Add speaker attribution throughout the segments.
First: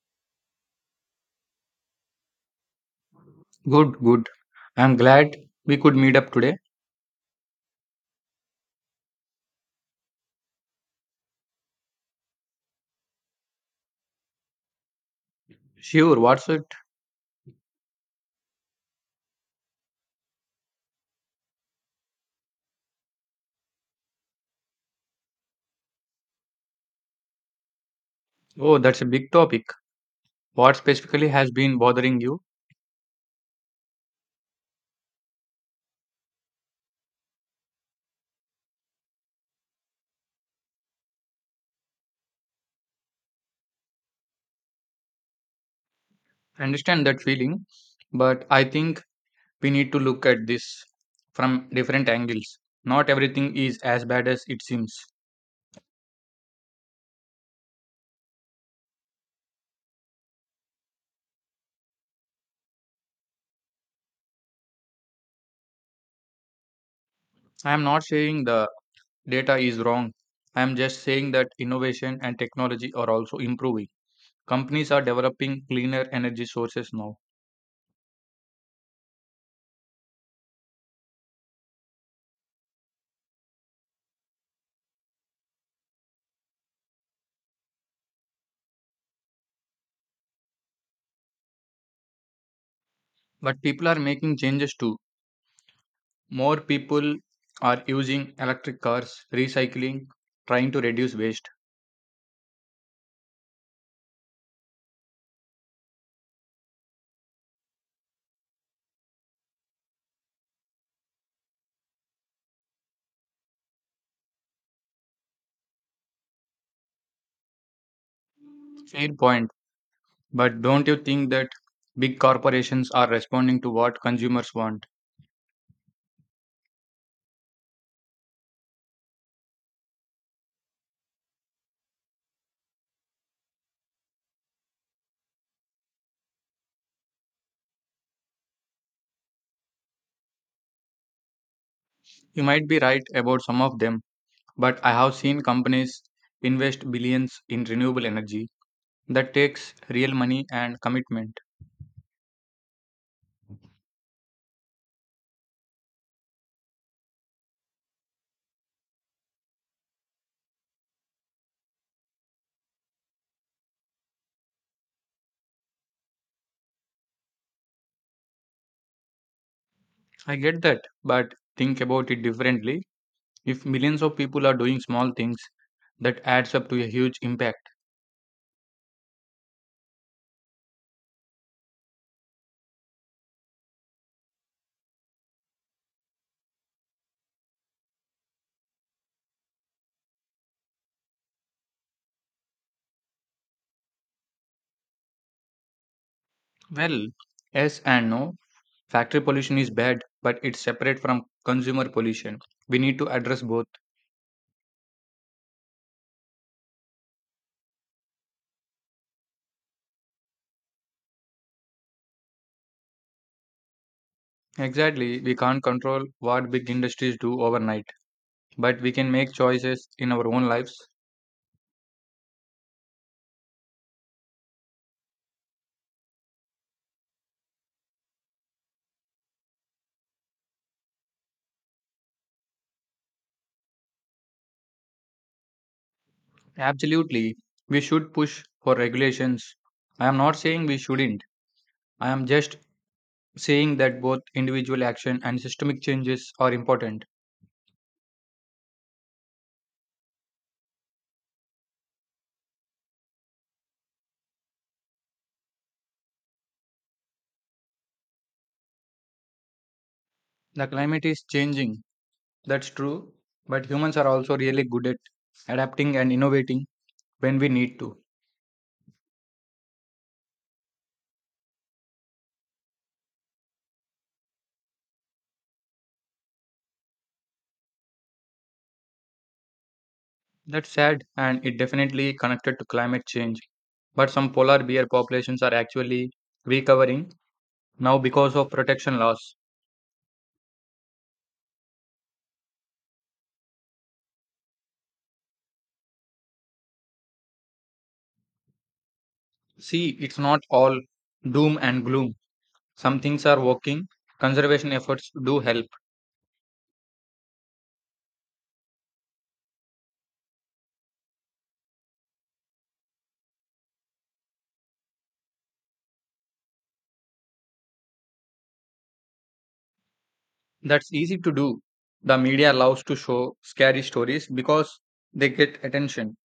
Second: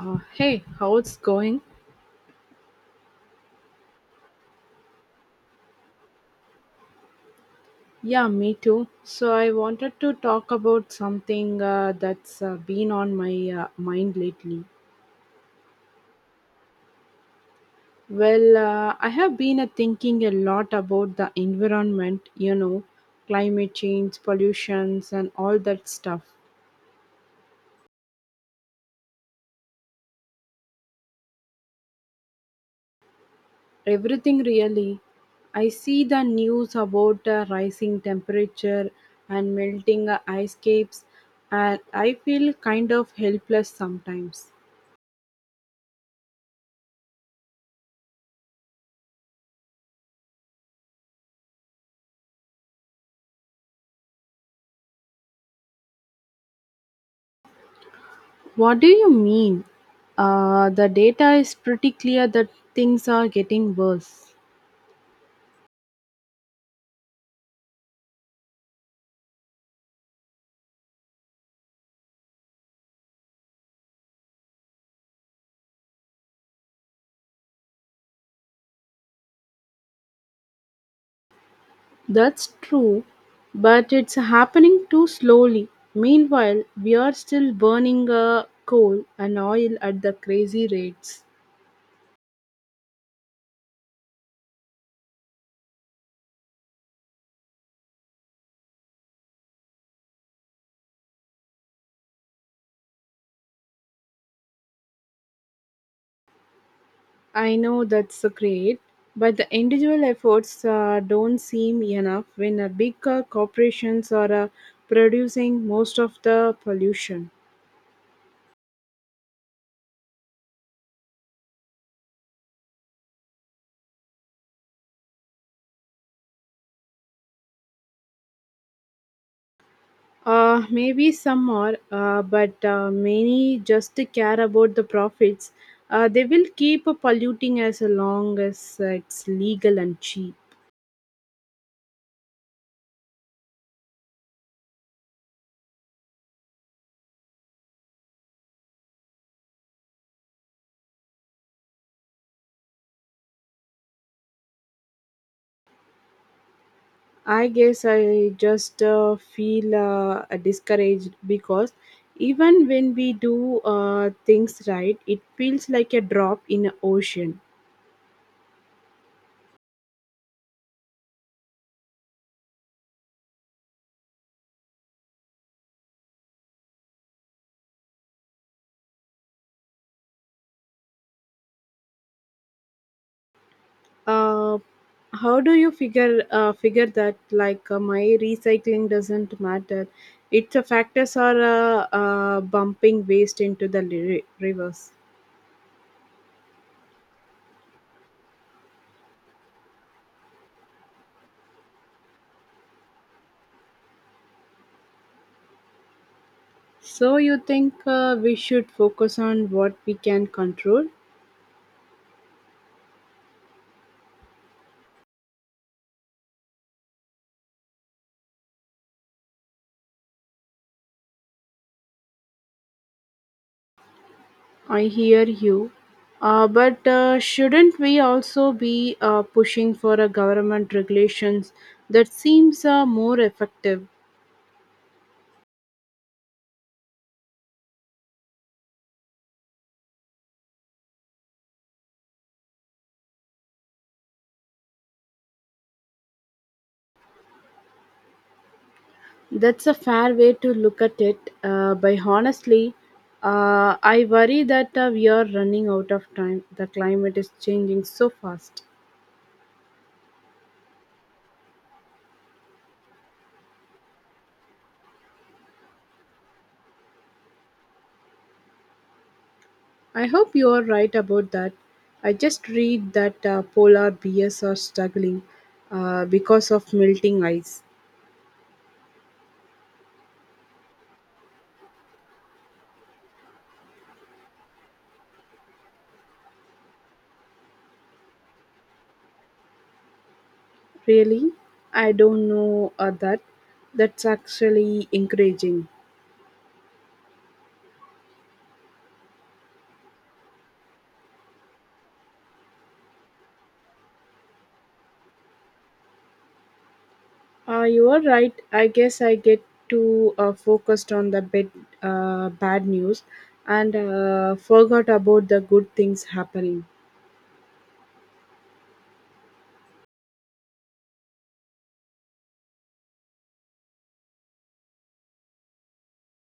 Speaker 1: Hey, how it's going?
Speaker 2: Good, good. I'm glad we could meet up today.
Speaker 1: Yeah, me too. So I wanted to talk about something that's been on my mind lately.
Speaker 2: Sure, what's it?
Speaker 1: Well, I have been thinking a lot about the environment, you know, climate change, pollutions, and all that stuff.
Speaker 2: Oh, that's a big topic. What specifically has been bothering you?
Speaker 1: Everything really. I see the news about rising temperature and melting ice caps, and I feel kind of helpless sometimes.
Speaker 2: I understand that feeling, but I think we need to look at this from different angles. Not everything is as bad as it seems.
Speaker 1: What do you mean? The data is pretty clear that things are getting worse.
Speaker 2: I am not saying the data is wrong. I am just saying that innovation and technology are also improving. Companies are developing cleaner energy sources now,
Speaker 1: That's true, but it's happening too slowly. Meanwhile, we are still burning coal and oil at the crazy rates.
Speaker 2: but people are making changes too. More people are using electric cars, recycling, trying to reduce waste.
Speaker 1: I know that's great, but the individual efforts don't seem enough when big corporations are producing most of the pollution.
Speaker 2: Fair point. But don't you think that big corporations are responding to what consumers want?
Speaker 1: Maybe some are, but many just care about the profits. They will keep polluting as long as it's legal and cheap.
Speaker 2: You might be right about some of them, but I have seen companies invest billions in renewable energy. That takes real money and commitment.
Speaker 1: I guess I just feel discouraged because even when we do things right, it feels like a drop in an ocean.
Speaker 2: I get that, but think about it differently. If millions of people are doing small things, that adds up to a huge impact.
Speaker 1: uh, how do you figure that, like, my recycling doesn't matter? It's a factors are bumping waste into the rivers.
Speaker 2: Well, yes and no. Factory pollution is bad, but it's separate from consumer pollution. We need to address both.
Speaker 1: So you think we should focus on what we can control?
Speaker 2: Exactly, we can't control what big industries do overnight, but we can make choices in our own lives.
Speaker 1: I hear you, but shouldn't we also be pushing for a government regulations? That seems more effective.
Speaker 2: Absolutely, we should push for regulations. I am not saying we shouldn't, I am just saying that both individual action and systemic changes are important.
Speaker 1: That's a fair way to look at it, but honestly, I worry that we are running out of time. The climate is changing so fast.
Speaker 2: The climate is changing, that's true, but humans are also really good at adapting and innovating when we need to.
Speaker 1: I hope you are right about that. I just read that polar bears are struggling because of melting ice.
Speaker 2: That's sad, and it definitely connected to climate change. But some polar bear populations are actually recovering now because of protection laws.
Speaker 1: Really? I don't know that. That's actually encouraging.
Speaker 2: See, it's not all doom and gloom. Some things are working. Conservation efforts do help.
Speaker 1: You are right. I guess I get too focused on the bad news and forgot about the good things happening.
Speaker 2: That's easy to do. The media loves to show scary stories because they get attention.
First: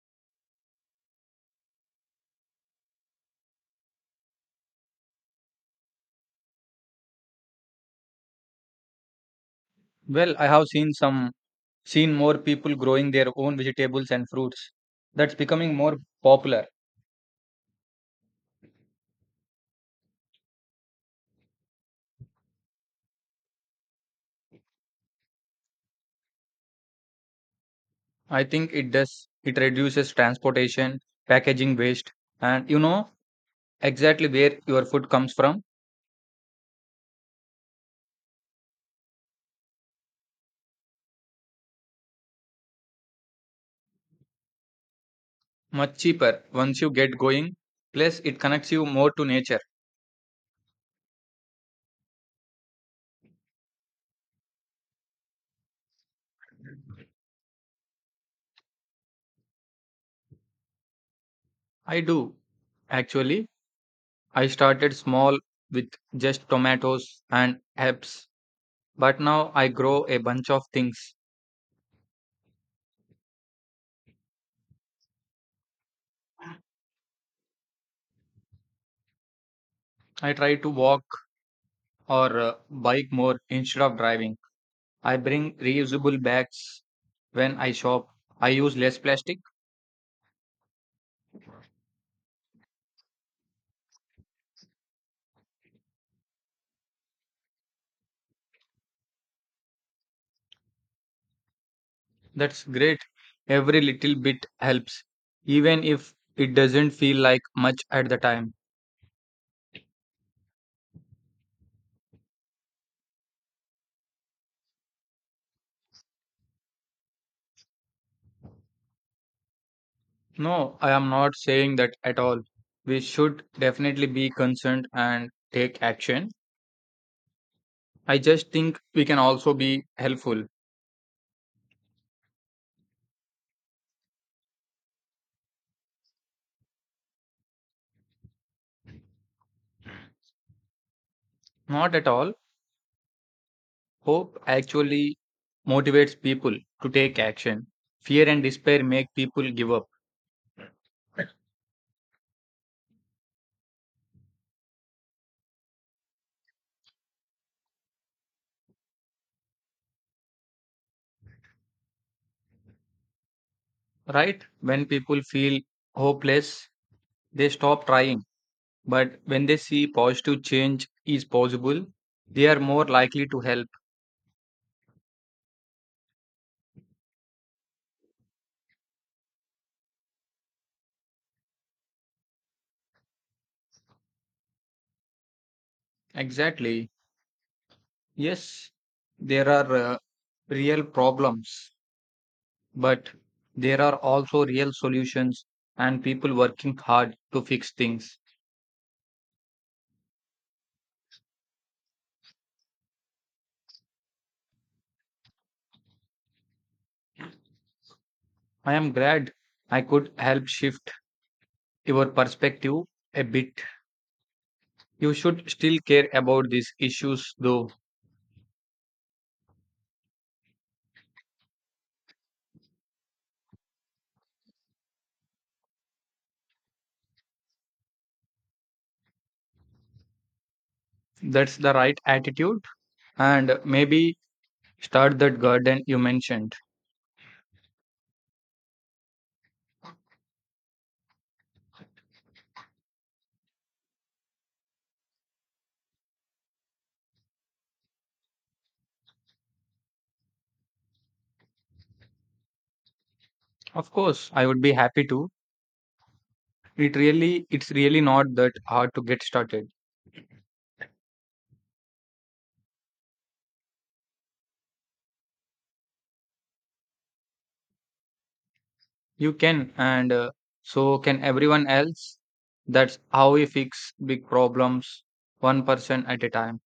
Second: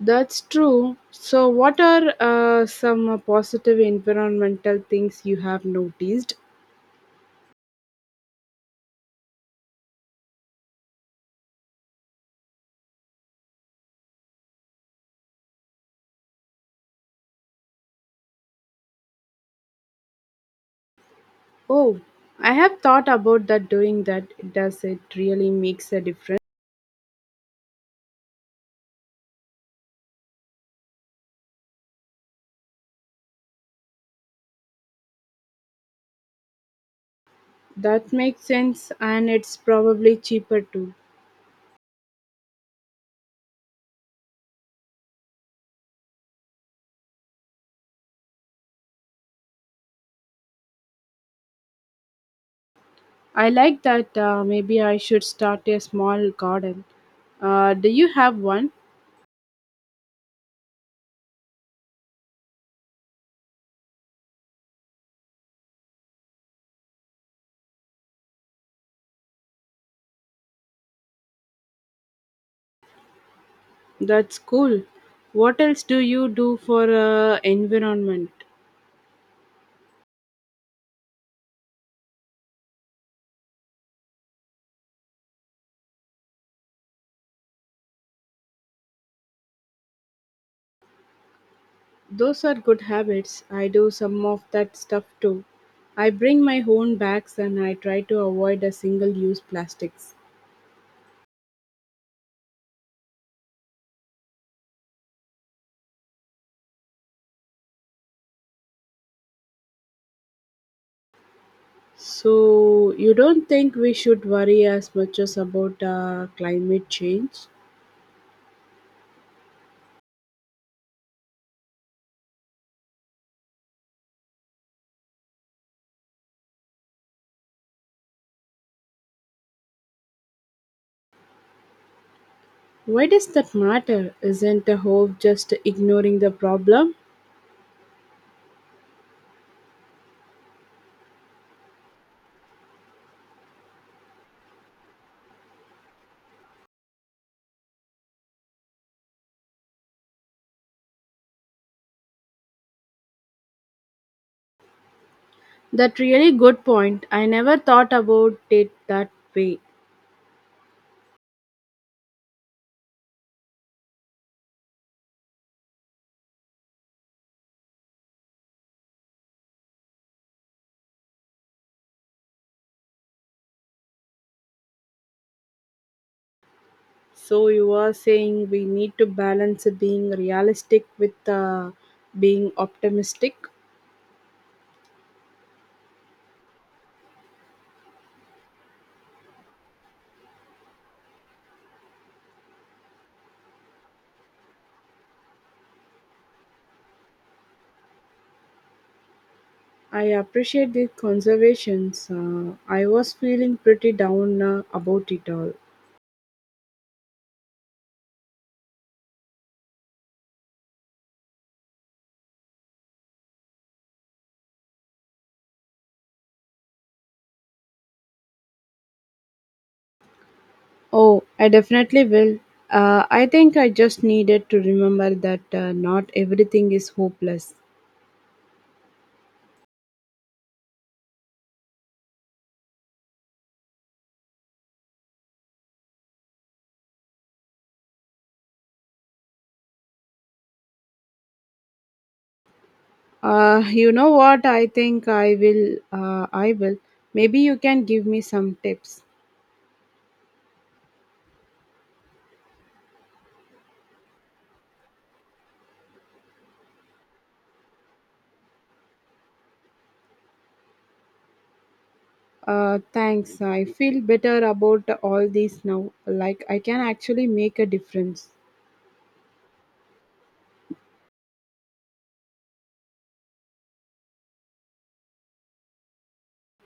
Speaker 1: That's true. So, what are some positive environmental things you have noticed?
Speaker 2: Well, I have seen some seen more people growing their own vegetables and fruits. That's becoming more popular.
Speaker 1: Oh, I have thought about that doing that. Does it really makes a difference?
Speaker 2: I think it does. It reduces transportation, packaging waste, and exactly where your food comes from.
Speaker 1: That makes sense and it's probably cheaper too.
Speaker 2: Much cheaper once you get going. Plus, it connects you more to nature.
Speaker 1: I like that, maybe I should start a small garden. Do you have one?
Speaker 2: I do. Actually, I started small with just tomatoes and herbs, but now I grow a bunch of things.
Speaker 1: That's cool. What else do you do for environment?
Speaker 2: I try to walk or bike more instead of driving. I bring reusable bags when I shop. I use less plastic.
Speaker 1: Those are good habits. I do some of that stuff too. I bring my own bags and I try to avoid a single use plastics.
Speaker 2: That's great. Every little bit helps, even if it doesn't feel like much at the time.
Speaker 1: So, you don't think we should worry as much as about climate change?
Speaker 2: No, I am not saying that at all. We should definitely be concerned and take action. I just think we can also be helpful.
Speaker 1: Why does that matter? Isn't the hope just ignoring the problem?
Speaker 2: Not at all. Hope actually motivates people to take action. Fear and despair make people give up,
Speaker 1: That really good point. I never thought about it that way.
Speaker 2: right? When people feel hopeless, they stop trying. But when they see positive change is possible, they are more likely to help.
Speaker 1: So you are saying we need to balance being realistic with being optimistic.
Speaker 2: Exactly. Yes, there are real problems, but there are also real solutions and people working hard to fix things.
Speaker 1: I appreciate the conservations. I was feeling pretty down about it all.
Speaker 2: I am glad I could help shift your perspective a bit. You should still care about these issues, though.
Speaker 1: Oh, I definitely will. I think I just needed to remember that not everything is hopeless.
Speaker 2: That's the right attitude. And maybe start that garden you mentioned.
Speaker 1: You know what? I think I will. Maybe you can give me some tips.
Speaker 2: Of course, I would be happy to. It's really not that hard to get started.
Speaker 1: Thanks. I feel better about all these now. Like I can actually make a difference.
Speaker 2: You can, and so can everyone else. That's how we fix big problems, one person at a time.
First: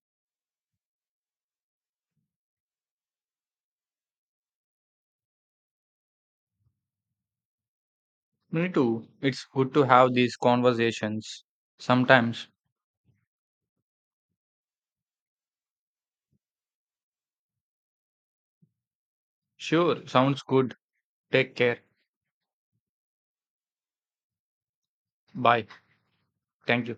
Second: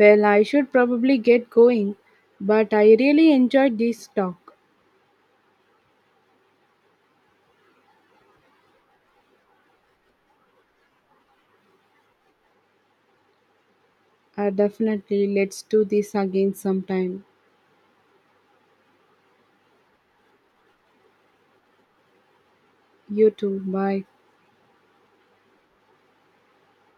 Speaker 1: Well, I should probably get going, but I really enjoyed this talk.
Speaker 2: Me too. It's good to have these conversations sometimes.
Speaker 1: Definitely, let's do this again sometime.
Speaker 2: Sure, sounds good. Take care.
Speaker 1: You too. Bye.
Speaker 2: Bye. Thank you.